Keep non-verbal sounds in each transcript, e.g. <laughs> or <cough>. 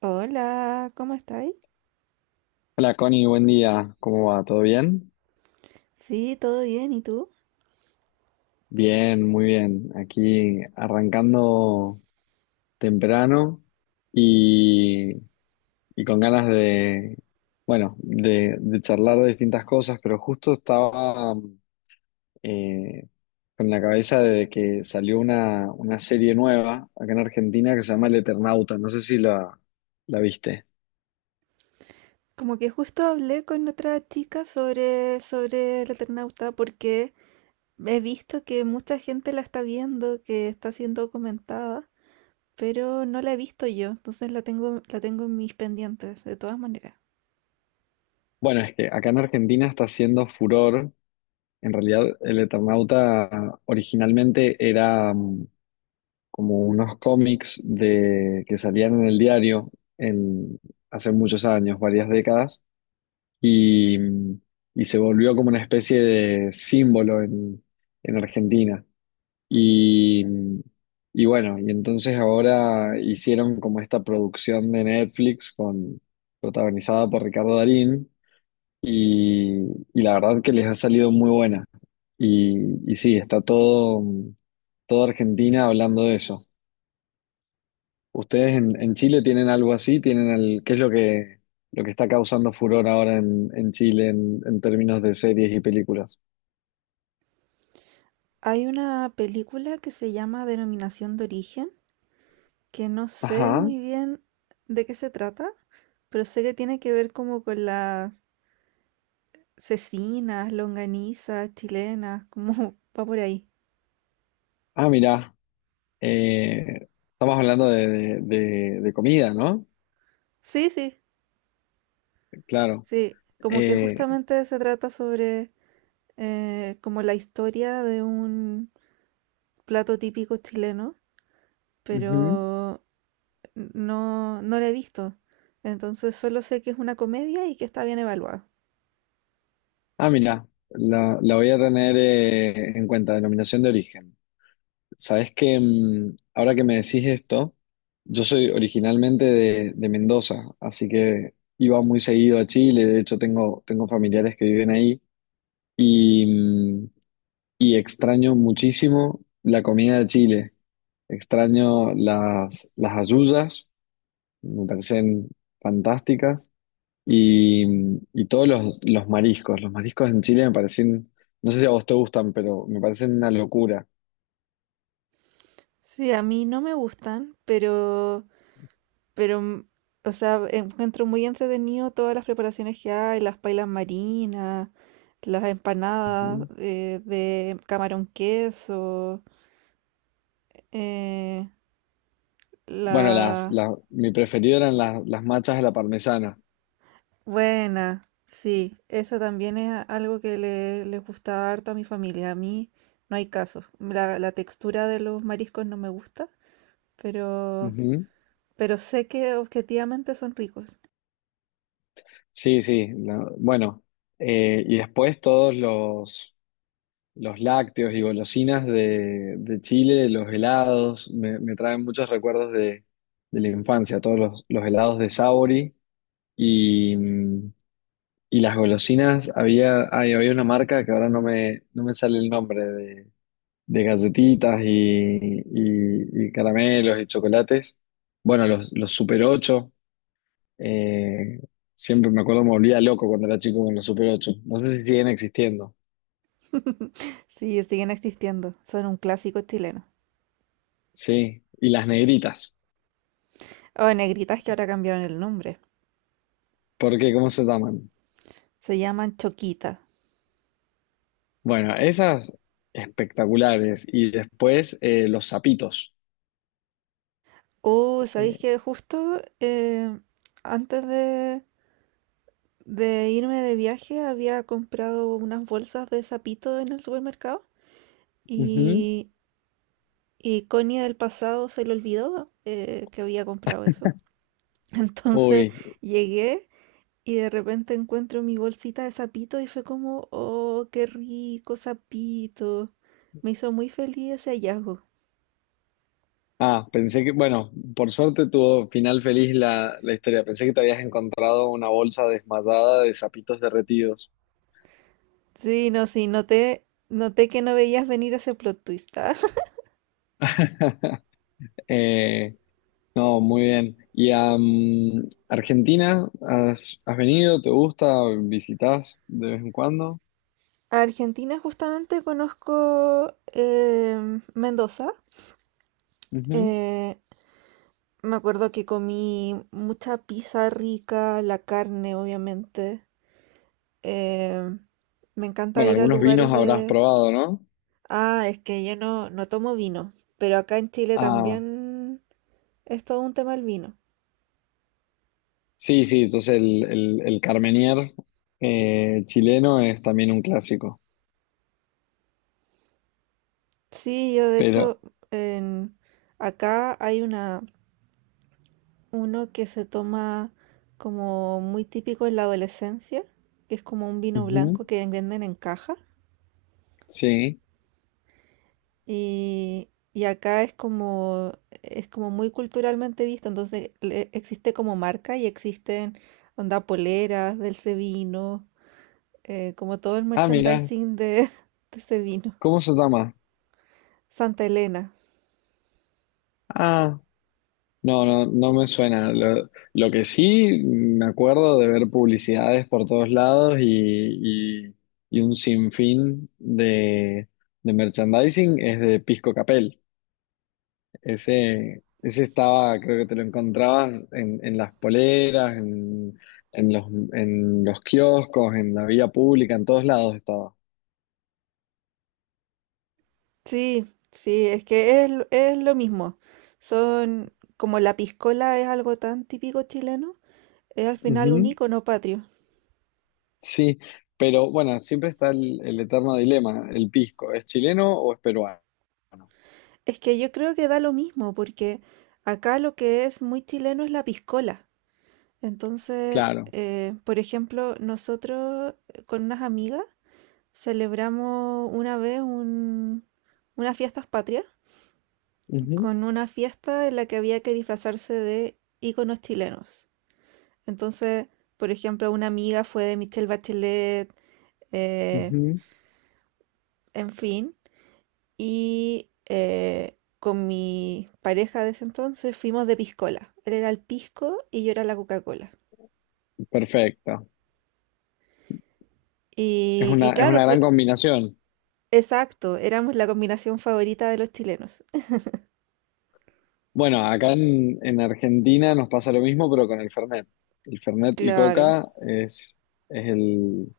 Hola, ¿cómo estáis? Hola Connie, buen día. ¿Cómo va? ¿Todo bien? Sí, todo bien, ¿y tú? Bien, muy bien. Aquí arrancando temprano y, y con ganas de, bueno, de charlar de distintas cosas, pero justo estaba eh, con la cabeza de que salió una serie nueva acá en Argentina que se llama El Eternauta. No sé si la viste. Como que justo hablé con otra chica sobre el Eternauta porque he visto que mucha gente la está viendo, que está siendo comentada, pero no la he visto yo, entonces la tengo en mis pendientes, de todas maneras. Bueno, es que acá en Argentina está haciendo furor. En realidad, el Eternauta originalmente era como unos cómics de, que salían en el diario en, hace muchos años, varias décadas, y, mm, y se volvió como una especie de símbolo en Argentina. Y, mm, y bueno, y entonces ahora hicieron como esta producción de Netflix con, protagonizada por Ricardo Darín y, y la verdad que les ha salido muy buena. Y sí, está todo, toda Argentina hablando de eso. ¿Ustedes en Chile tienen algo así? ¿Tienen el, qué es lo que está causando furor ahora en Chile en términos de series y películas? Hay una película que se llama Denominación de Origen, que no sé Ajá. muy bien de qué se trata, pero sé que tiene que ver como con la cecinas, longanizas, chilenas, como <laughs> va por ahí. Ah, mirá. Estamos hablando de, de comida, ¿no? Sí, sí, Claro. sí, como que Eh, justamente se trata sobre como la historia de un plato típico chileno, ujú. pero no la he visto. Entonces solo sé que es una comedia y que está bien evaluada. Ah, mirá. La voy a tener en cuenta, denominación de origen. Sabes que ahora que me decís esto, yo soy originalmente de Mendoza, así que iba muy seguido a Chile, de hecho tengo, tengo familiares que viven ahí y, mm, y extraño muchísimo la comida de Chile, extraño las hallullas, me parecen fantásticas y todos los mariscos en Chile me parecen, no sé si a vos te gustan, pero me parecen una locura. Sí, a mí no me gustan, pero, o sea, encuentro muy entretenido todas las preparaciones que hay, las pailas marinas, las empanadas Ujú. De camarón queso, eh, Bueno, la mi preferido eran las machas de la parmesana. buena, sí, esa también es algo que les gustaba harto a mi familia. A mí no hay caso. La textura de los mariscos no me gusta, pero, Ujú. pero sé que objetivamente son ricos. Sí, sí. Bueno, y después todos los lácteos y golosinas de Chile, los helados, me traen muchos recuerdos de la infancia, todos los helados de Sauri y, mm, y las golosinas. Había, ay, había una marca que ahora no me, no me sale el nombre de galletitas y caramelos y chocolates. Bueno, los Super 8 eh, siempre me acuerdo, me volvía loco cuando era chico con los Super 8. No sé si siguen existiendo. <laughs> Sí, siguen existiendo. Son un clásico chileno. Sí, y las negritas, O negritas que ahora cambiaron el nombre. porque ¿cómo se llaman? Se llaman choquita. Bueno, esas espectaculares. Y después los zapitos. Oh, ¿sabéis Eh, que justo antes de irme de viaje había comprado unas bolsas de sapito en el supermercado ujú. y, y Connie del pasado se le olvidó que había comprado eso. <laughs> Entonces Uy, llegué y de repente encuentro mi bolsita de sapito y fue como, oh, qué rico sapito. Me hizo muy feliz ese hallazgo. ah, pensé que, bueno, por suerte tuvo final feliz la, la historia. Pensé que te habías encontrado una bolsa desmayada de zapitos derretidos. Sí, no, sí, noté que no veías venir ese plot twist. <laughs> <laughs> Eh, no, muy bien. ¿Y a Argentina has, has venido? ¿Te gusta? ¿Visitas de vez en cuando? Argentina justamente conozco em, Mendoza. Ujú. Eh, me acuerdo que comí mucha pizza rica, la carne obviamente. Em, me encanta Bueno, ir a algunos vinos lugares habrás de... probado, ¿no? Ah, es que yo no tomo vino, pero acá en Chile Ah, también es todo un tema el vino. sí, sí, entonces el Carmenier chileno es también un clásico. Sí, yo de Pero, hecho en- acá hay una. Uno que se toma como muy típico en la adolescencia, que es como un vino ujú, blanco que venden en caja. sí. Y acá es como muy culturalmente visto, entonces existe como marca y existen onda poleras del ese vino, como todo el Ah, mira, merchandising de, <laughs> de ese vino. ¿cómo se llama? Santa Elena. Ah. No me suena. Lo que sí me acuerdo de ver publicidades por todos lados y un sinfín de merchandising es de Pisco Capel. Ese estaba, creo que te lo encontrabas en las poleras, en los, en los kioscos, en la vía pública, en todos lados estaba. Sí, sí, es que es lo mismo. Son como la piscola es algo tan típico chileno. Es al final un Ujú, icono patrio. sí, pero bueno, siempre está el eterno dilema, el pisco, ¿es chileno o es peruano? Es que yo creo que da lo mismo, porque acá lo que es muy chileno es la piscola. Entonces, Claro. Por ejemplo, nosotros con unas amigas celebramos unas fiestas patrias Ujú, con una fiesta en la que había que disfrazarse de íconos chilenos. Entonces, por ejemplo, una amiga fue de Michelle Bachelet, eh, ujú. en fin. Y con mi pareja de ese entonces fuimos de piscola. Él era el pisco y yo era la Coca-Cola. Perfecto. Y Es claro, una gran combinación. exacto, éramos la combinación favorita de los chilenos. Bueno, acá en Argentina nos pasa lo mismo, pero con el Fernet. El Fernet y Claro. Coca es, es el-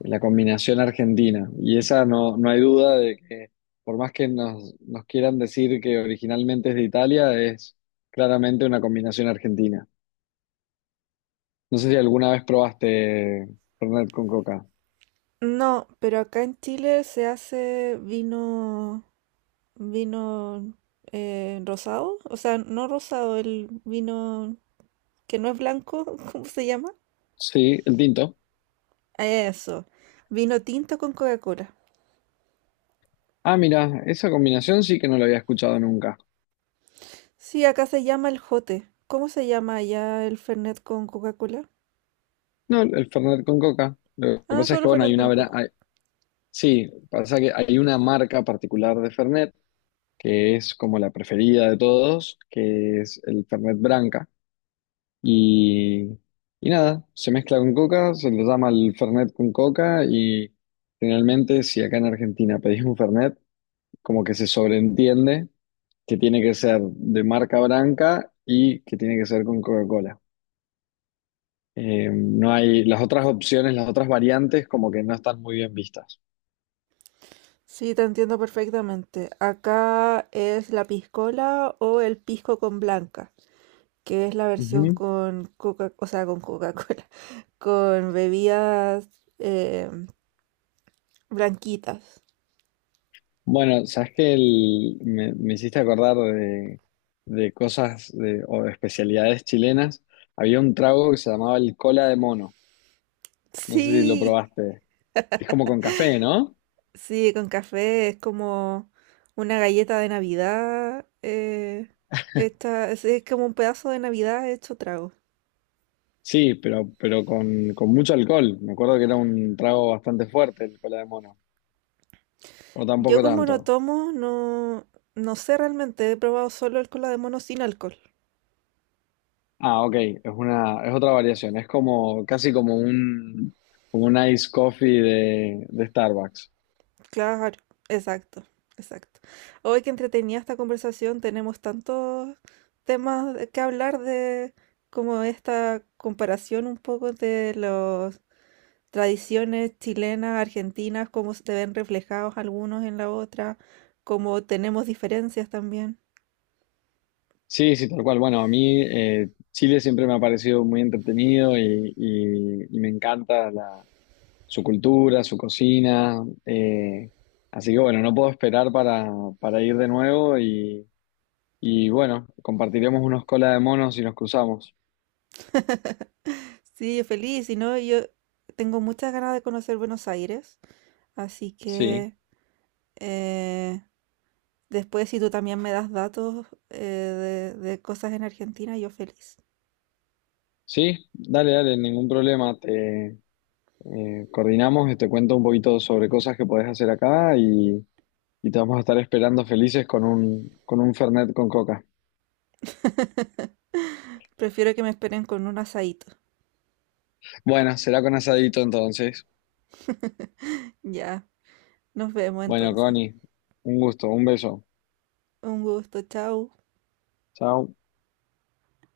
la combinación argentina. Y esa no, no hay duda de que, por más que nos, nos quieran decir que originalmente es de Italia, es claramente una combinación argentina. No sé si alguna vez probaste Fernet con Coca. No, pero acá en Chile se hace vino rosado, o sea, no rosado, el vino que no es blanco, <laughs> ¿cómo se llama? Sí, el tinto. Eso, vino tinto con Coca-Cola. Ah, mira, esa combinación sí que no la había escuchado nunca. Sí, acá se llama el jote. ¿Cómo se llama allá el Fernet con Coca-Cola? No, el Fernet con coca. Lo que Ah, pasa es solo que, bueno, Fernet hay una... con Coca. Sí, pasa que hay una marca particular de Fernet, que es como la preferida de todos, que es el Fernet Branca. Y, y nada, se mezcla con coca, se le llama el Fernet con coca y generalmente si acá en Argentina pedís un Fernet, como que se sobreentiende que tiene que ser de marca Branca y que tiene que ser con Coca-Cola. No hay las otras opciones, las otras variantes como que no están muy bien vistas. Sí, te entiendo perfectamente. Acá es la piscola o el pisco con blanca, que es la versión Ujú. con Coca, o sea, con Coca-Cola, <laughs> con bebidas blanquitas. Bueno, sabes que me, me hiciste acordar de, o de especialidades chilenas. Había un trago que se llamaba el cola de mono. No sé si lo Sí, probaste. Es como con café, ¿no? sí, con café. Es como una galleta de Navidad. Es como un pedazo de Navidad hecho trago. Sí, pero con mucho alcohol. Me acuerdo que era un trago bastante fuerte el cola de mono. O Yo tampoco como tanto. no tomo, no, no sé realmente, he probado solo el cola de mono sin alcohol. Ah, ok, es una, es otra variación, es como, casi como un ice coffee de Starbucks. Claro, exacto, exacto. Hoy que entretenía esta conversación, tenemos tantos temas de que hablar de como esta comparación un poco de las tradiciones chilenas, argentinas, cómo se ven reflejados algunos en la otra, cómo tenemos diferencias también. Sí, sí, tal cual. Bueno, a mí Chile siempre me ha parecido muy entretenido y me encanta la, su cultura, su cocina. Así que bueno, no puedo esperar para ir de nuevo y bueno, compartiremos unos cola de monos y nos cruzamos. Sí, feliz, y no, yo tengo muchas ganas de conocer Buenos Aires, así Sí, que... Eh, después, si tú también me das datos de cosas en Argentina, yo feliz. sí, dale, dale, ningún problema. Te. Coordinamos y te cuento un poquito sobre cosas que podés hacer acá y te vamos a estar esperando felices con un Fernet con coca. Prefiero que me esperen con un asadito. Bueno, será con asadito entonces. Ya, nos vemos Bueno, entonces. Connie, un gusto, un beso. Un gusto, chao. Chao.